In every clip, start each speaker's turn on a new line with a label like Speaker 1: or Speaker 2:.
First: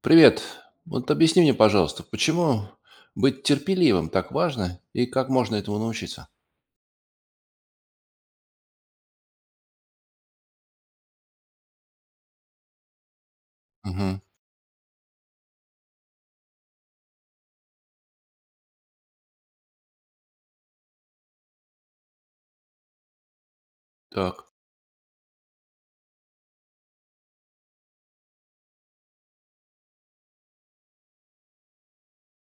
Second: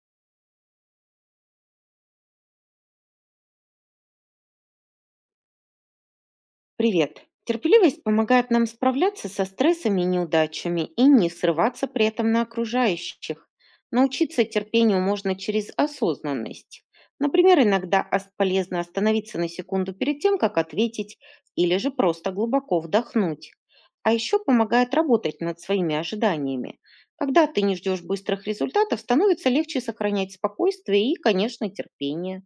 Speaker 1: Привет. Вот объясни мне, пожалуйста, почему быть терпеливым так важно и как можно этому научиться?
Speaker 2: Привет! Терпеливость помогает нам справляться со стрессами и неудачами и не срываться при этом на окружающих.
Speaker 1: Угу.
Speaker 2: Научиться терпению можно через осознанность. Например, иногда полезно остановиться на секунду перед тем, как ответить, или же просто глубоко вдохнуть. А еще
Speaker 1: Так,
Speaker 2: помогает работать над своими ожиданиями. Когда ты не ждешь быстрых результатов, становится легче сохранять спокойствие и, конечно, терпение.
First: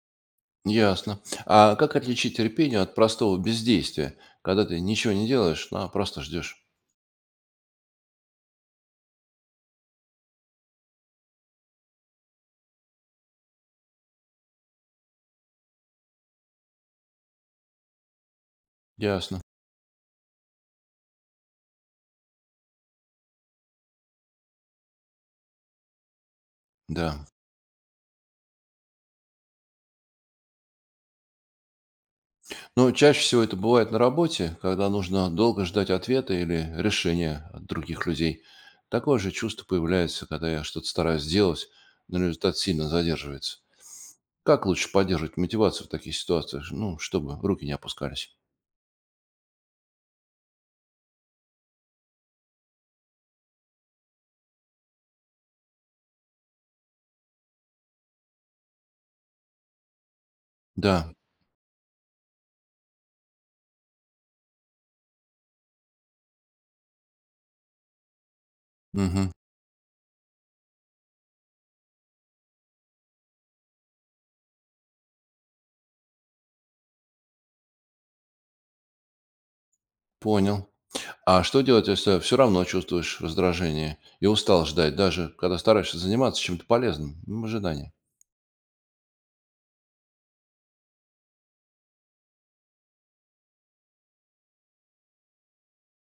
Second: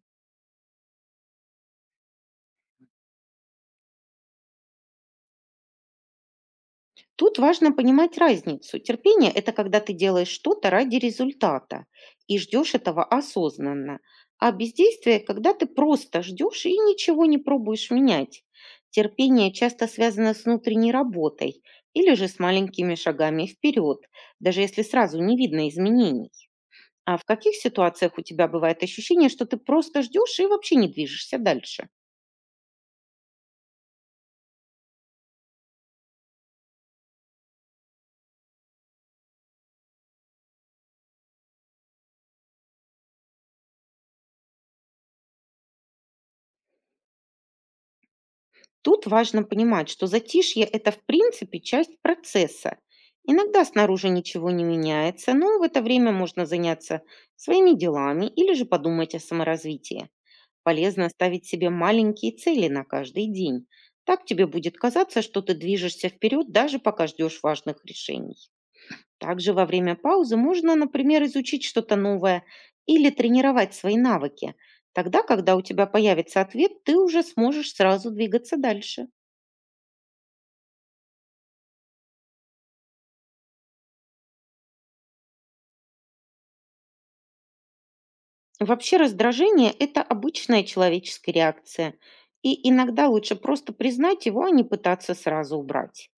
Speaker 1: ясно. А как отличить терпение от простого бездействия, когда ты ничего не делаешь, а просто ждешь?
Speaker 2: Тут важно понимать разницу. Терпение– это когда ты делаешь что-то ради результата и ждешь этого осознанно. А бездействие– когда ты просто ждешь и ничего не пробуешь менять.
Speaker 1: Ясно.
Speaker 2: Терпение часто связано с внутренней работой или же с маленькими шагами вперед, даже если сразу не видно изменений. А в
Speaker 1: Да.
Speaker 2: каких ситуациях у тебя бывает ощущение, что ты просто ждешь и вообще не движешься дальше?
Speaker 1: Но чаще всего это бывает на работе, когда нужно долго ждать ответа или решения от других людей. Такое же чувство появляется, когда я что-то стараюсь сделать, но результат сильно задерживается. Как лучше поддерживать мотивацию в таких ситуациях, ну, чтобы руки не опускались?
Speaker 2: Тут важно понимать, что затишье– это в принципе часть процесса. Иногда снаружи ничего не меняется, но в это время можно заняться своими делами или же подумать о саморазвитии. Полезно
Speaker 1: Да,
Speaker 2: ставить себе маленькие цели на каждый день. Так тебе будет казаться, что ты движешься вперед, даже пока ждешь важных решений.
Speaker 1: мгм,
Speaker 2: Также во время паузы можно, например, изучить что-то новое или тренировать свои навыки. Тогда, когда у тебя появится ответ, ты уже сможешь сразу двигаться дальше.
Speaker 1: понял. А что делать, если все равно чувствуешь раздражение и устал ждать, даже когда стараешься заниматься чем-то полезным, ожидание?
Speaker 2: Вообще раздражение– это обычная человеческая реакция, и иногда лучше просто признать его, а не пытаться сразу убрать.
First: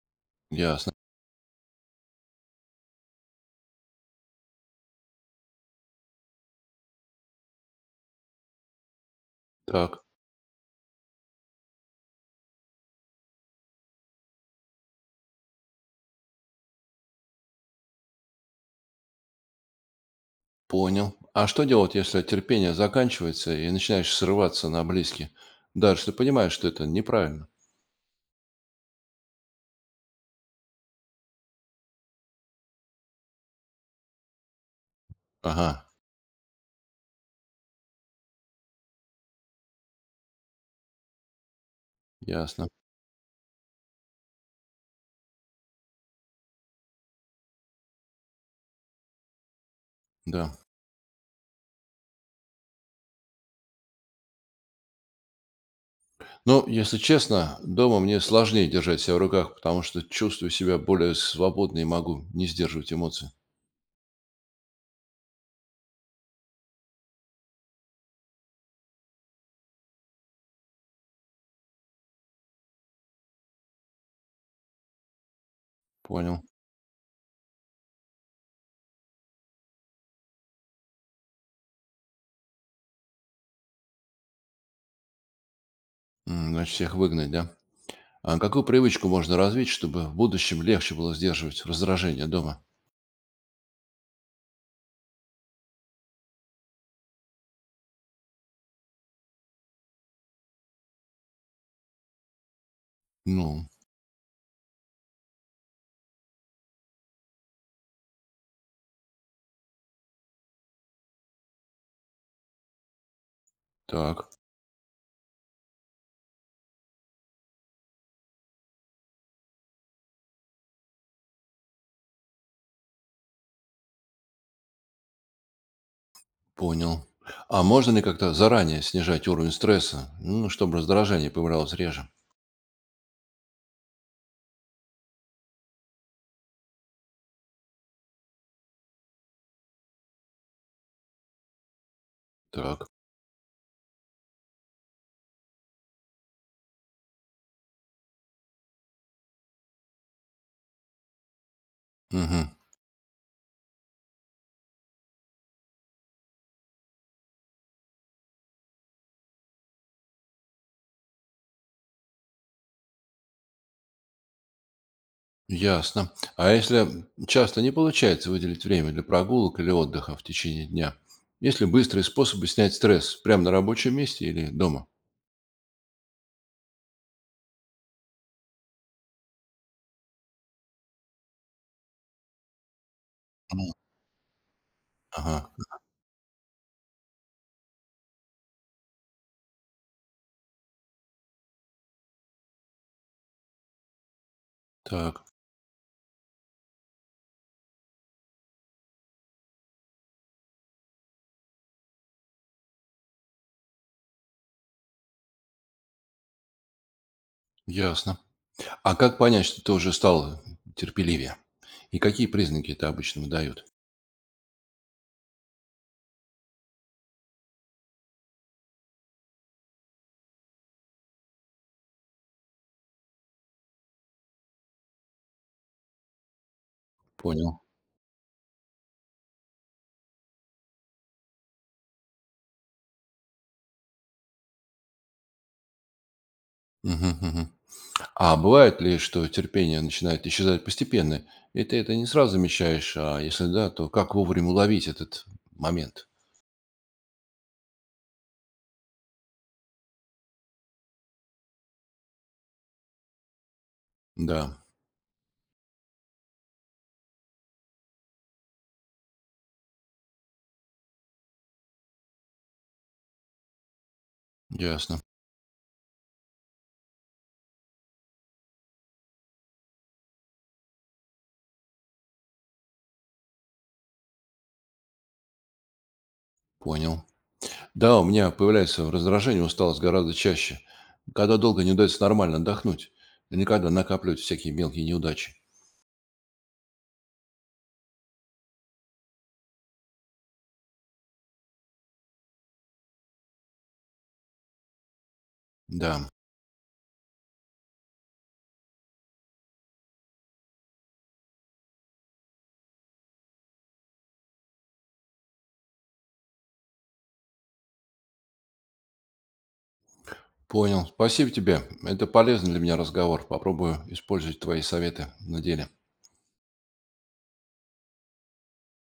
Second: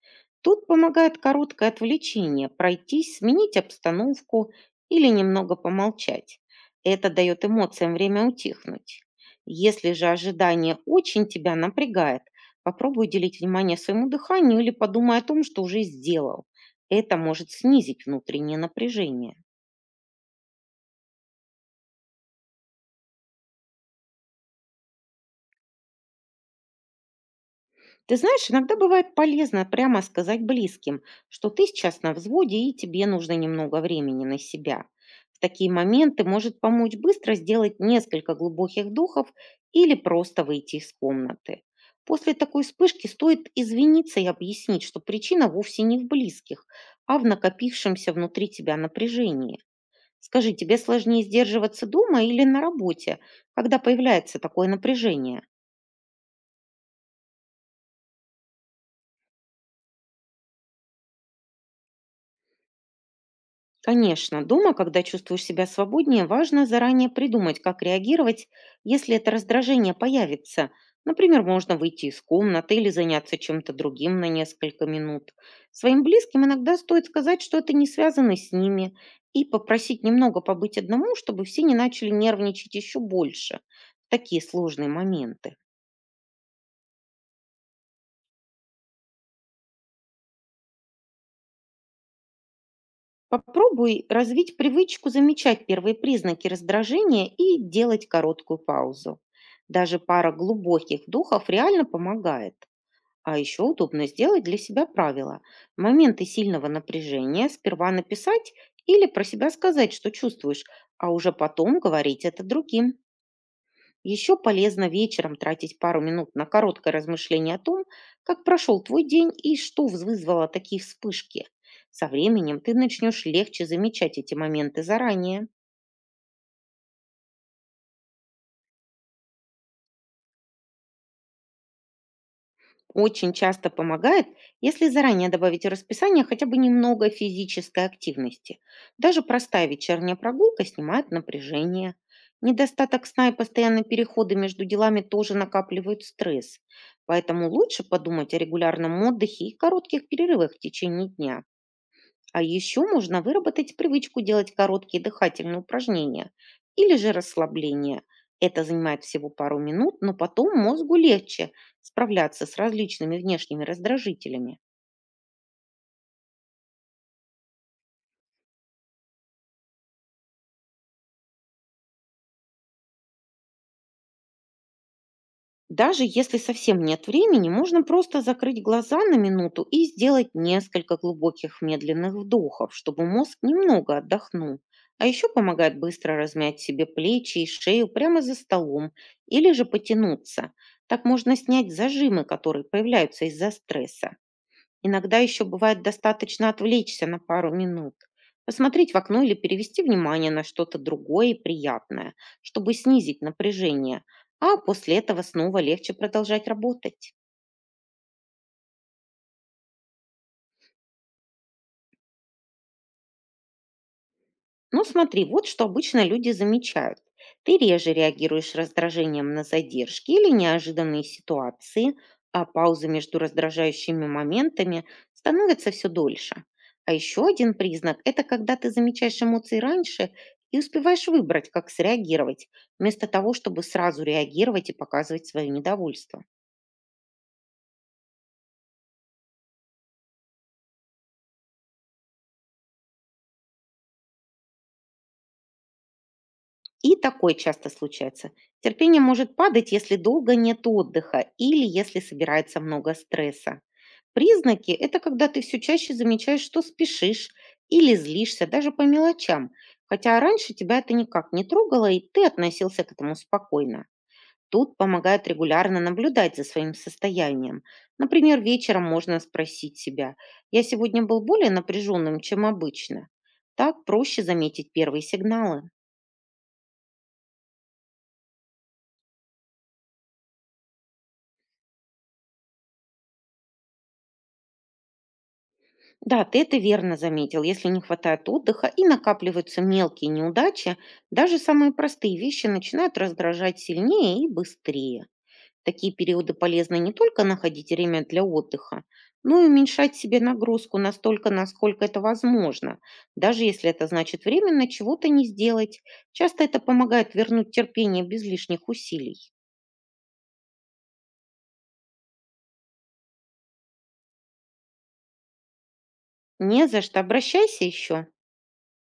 Speaker 2: Тут
Speaker 1: Ясно.
Speaker 2: помогает короткое отвлечение– пройтись, сменить обстановку или немного помолчать. Это дает эмоциям время утихнуть. Если
Speaker 1: Так,
Speaker 2: же ожидание очень тебя напрягает, попробуй уделить внимание своему дыханию или подумай о том, что уже сделал. Это может снизить внутреннее напряжение.
Speaker 1: понял. А что делать, если терпение заканчивается и начинаешь срываться на близких, даже если понимаешь, что это неправильно?
Speaker 2: Ты знаешь, иногда бывает полезно прямо сказать близким, что ты сейчас на взводе и тебе нужно немного времени на себя. В
Speaker 1: Ага,
Speaker 2: такие моменты может помочь быстро сделать несколько глубоких духов или просто выйти из комнаты. После такой
Speaker 1: ясно.
Speaker 2: вспышки стоит извиниться и объяснить, что причина вовсе не в близких, а в накопившемся внутри тебя напряжении. Скажи,
Speaker 1: Да.
Speaker 2: тебе сложнее сдерживаться дома или на работе, когда появляется такое напряжение?
Speaker 1: Ну, если честно, дома мне сложнее держать себя в руках, потому что чувствую себя более свободно и могу не сдерживать эмоции.
Speaker 2: Конечно, дома, когда чувствуешь себя свободнее, важно заранее придумать, как реагировать, если это раздражение появится. Например, можно выйти из комнаты или заняться чем-то другим на несколько минут. Своим
Speaker 1: Понял.
Speaker 2: близким иногда стоит сказать, что это не связано с ними, и попросить немного побыть одному, чтобы все не начали нервничать еще больше в такие сложные моменты.
Speaker 1: Значит, всех выгнать, да? А какую привычку можно развить, чтобы в будущем легче было сдерживать раздражение дома?
Speaker 2: Попробуй развить привычку замечать первые признаки раздражения и делать короткую паузу. Даже пара глубоких духов реально помогает. А еще
Speaker 1: Ну,
Speaker 2: удобно сделать для себя правило. В моменты сильного напряжения сперва написать или про себя сказать, что чувствуешь, а уже потом говорить это другим.
Speaker 1: так,
Speaker 2: Еще полезно вечером тратить пару минут на короткое размышление о том, как прошел твой день и что вызвало такие вспышки. Со временем ты начнешь легче замечать эти моменты заранее.
Speaker 1: понял. А можно ли как-то заранее снижать уровень стресса, ну, чтобы раздражение появлялось реже?
Speaker 2: Очень часто помогает, если заранее добавить в расписание хотя бы немного физической активности. Даже простая вечерняя прогулка снимает напряжение.
Speaker 1: Так.
Speaker 2: Недостаток сна и постоянные переходы между делами тоже накапливают стресс. Поэтому лучше подумать о регулярном отдыхе и коротких перерывах в течение дня. А
Speaker 1: Мгм.
Speaker 2: еще можно выработать привычку делать короткие дыхательные упражнения или же расслабление. Это занимает всего пару минут, но потом мозгу легче справляться с различными внешними раздражителями.
Speaker 1: Ясно. А если часто не получается выделить время для прогулок или отдыха в течение дня? Есть ли быстрые способы снять стресс прямо на рабочем месте или дома?
Speaker 2: Даже если совсем нет времени, можно просто закрыть глаза на минуту и сделать несколько глубоких медленных вдохов, чтобы мозг
Speaker 1: М,
Speaker 2: немного отдохнул. А еще
Speaker 1: Ага,
Speaker 2: помогает быстро размять себе плечи и шею прямо за столом или же потянуться. Так можно снять зажимы, которые появляются из-за стресса. Иногда
Speaker 1: так,
Speaker 2: еще бывает достаточно отвлечься на пару минут, посмотреть в окно или перевести внимание на что-то другое и приятное, чтобы снизить напряжение, а после этого снова легче продолжать работать.
Speaker 1: ясно. А как понять, что ты уже стал терпеливее? И какие признаки это обычно выдают?
Speaker 2: Ну смотри, вот что обычно люди замечают. Ты реже реагируешь раздражением на задержки или неожиданные ситуации, а паузы между раздражающими моментами становятся все дольше. А еще один
Speaker 1: Понял.
Speaker 2: признак– это когда ты замечаешь эмоции раньше и успеваешь выбрать, как среагировать, вместо того, чтобы сразу реагировать и показывать свое недовольство.
Speaker 1: Мгм, мгм. А бывает ли, что терпение начинает исчезать постепенно, и ты это не сразу замечаешь, а если да, то как вовремя уловить этот момент?
Speaker 2: И такое часто случается. Терпение может падать, если долго нет отдыха или если собирается много стресса.
Speaker 1: Да,
Speaker 2: Признаки– это когда ты все чаще замечаешь, что спешишь или злишься даже по мелочам, хотя раньше тебя это никак не трогало, и ты относился к этому спокойно. Тут
Speaker 1: ясно,
Speaker 2: помогает регулярно наблюдать за своим состоянием. Например, вечером можно спросить себя, «Я сегодня был более напряженным, чем обычно?» Так проще заметить первые сигналы.
Speaker 1: понял. Да, у меня появляется раздражение, усталость гораздо чаще, когда долго не удается нормально отдохнуть, или когда накапливаются всякие мелкие неудачи.
Speaker 2: Да, ты это верно заметил. Если не хватает отдыха и накапливаются мелкие неудачи, даже самые простые вещи начинают раздражать сильнее и быстрее. Такие
Speaker 1: Да,
Speaker 2: периоды полезно не только находить время для отдыха, но и уменьшать себе нагрузку настолько, насколько это возможно, даже если это значит временно чего-то не сделать. Часто это помогает вернуть терпение без лишних усилий.
Speaker 1: понял. Спасибо тебе. Это полезный для меня разговор. Попробую использовать твои советы на деле.
Speaker 2: Не за что, обращайся еще.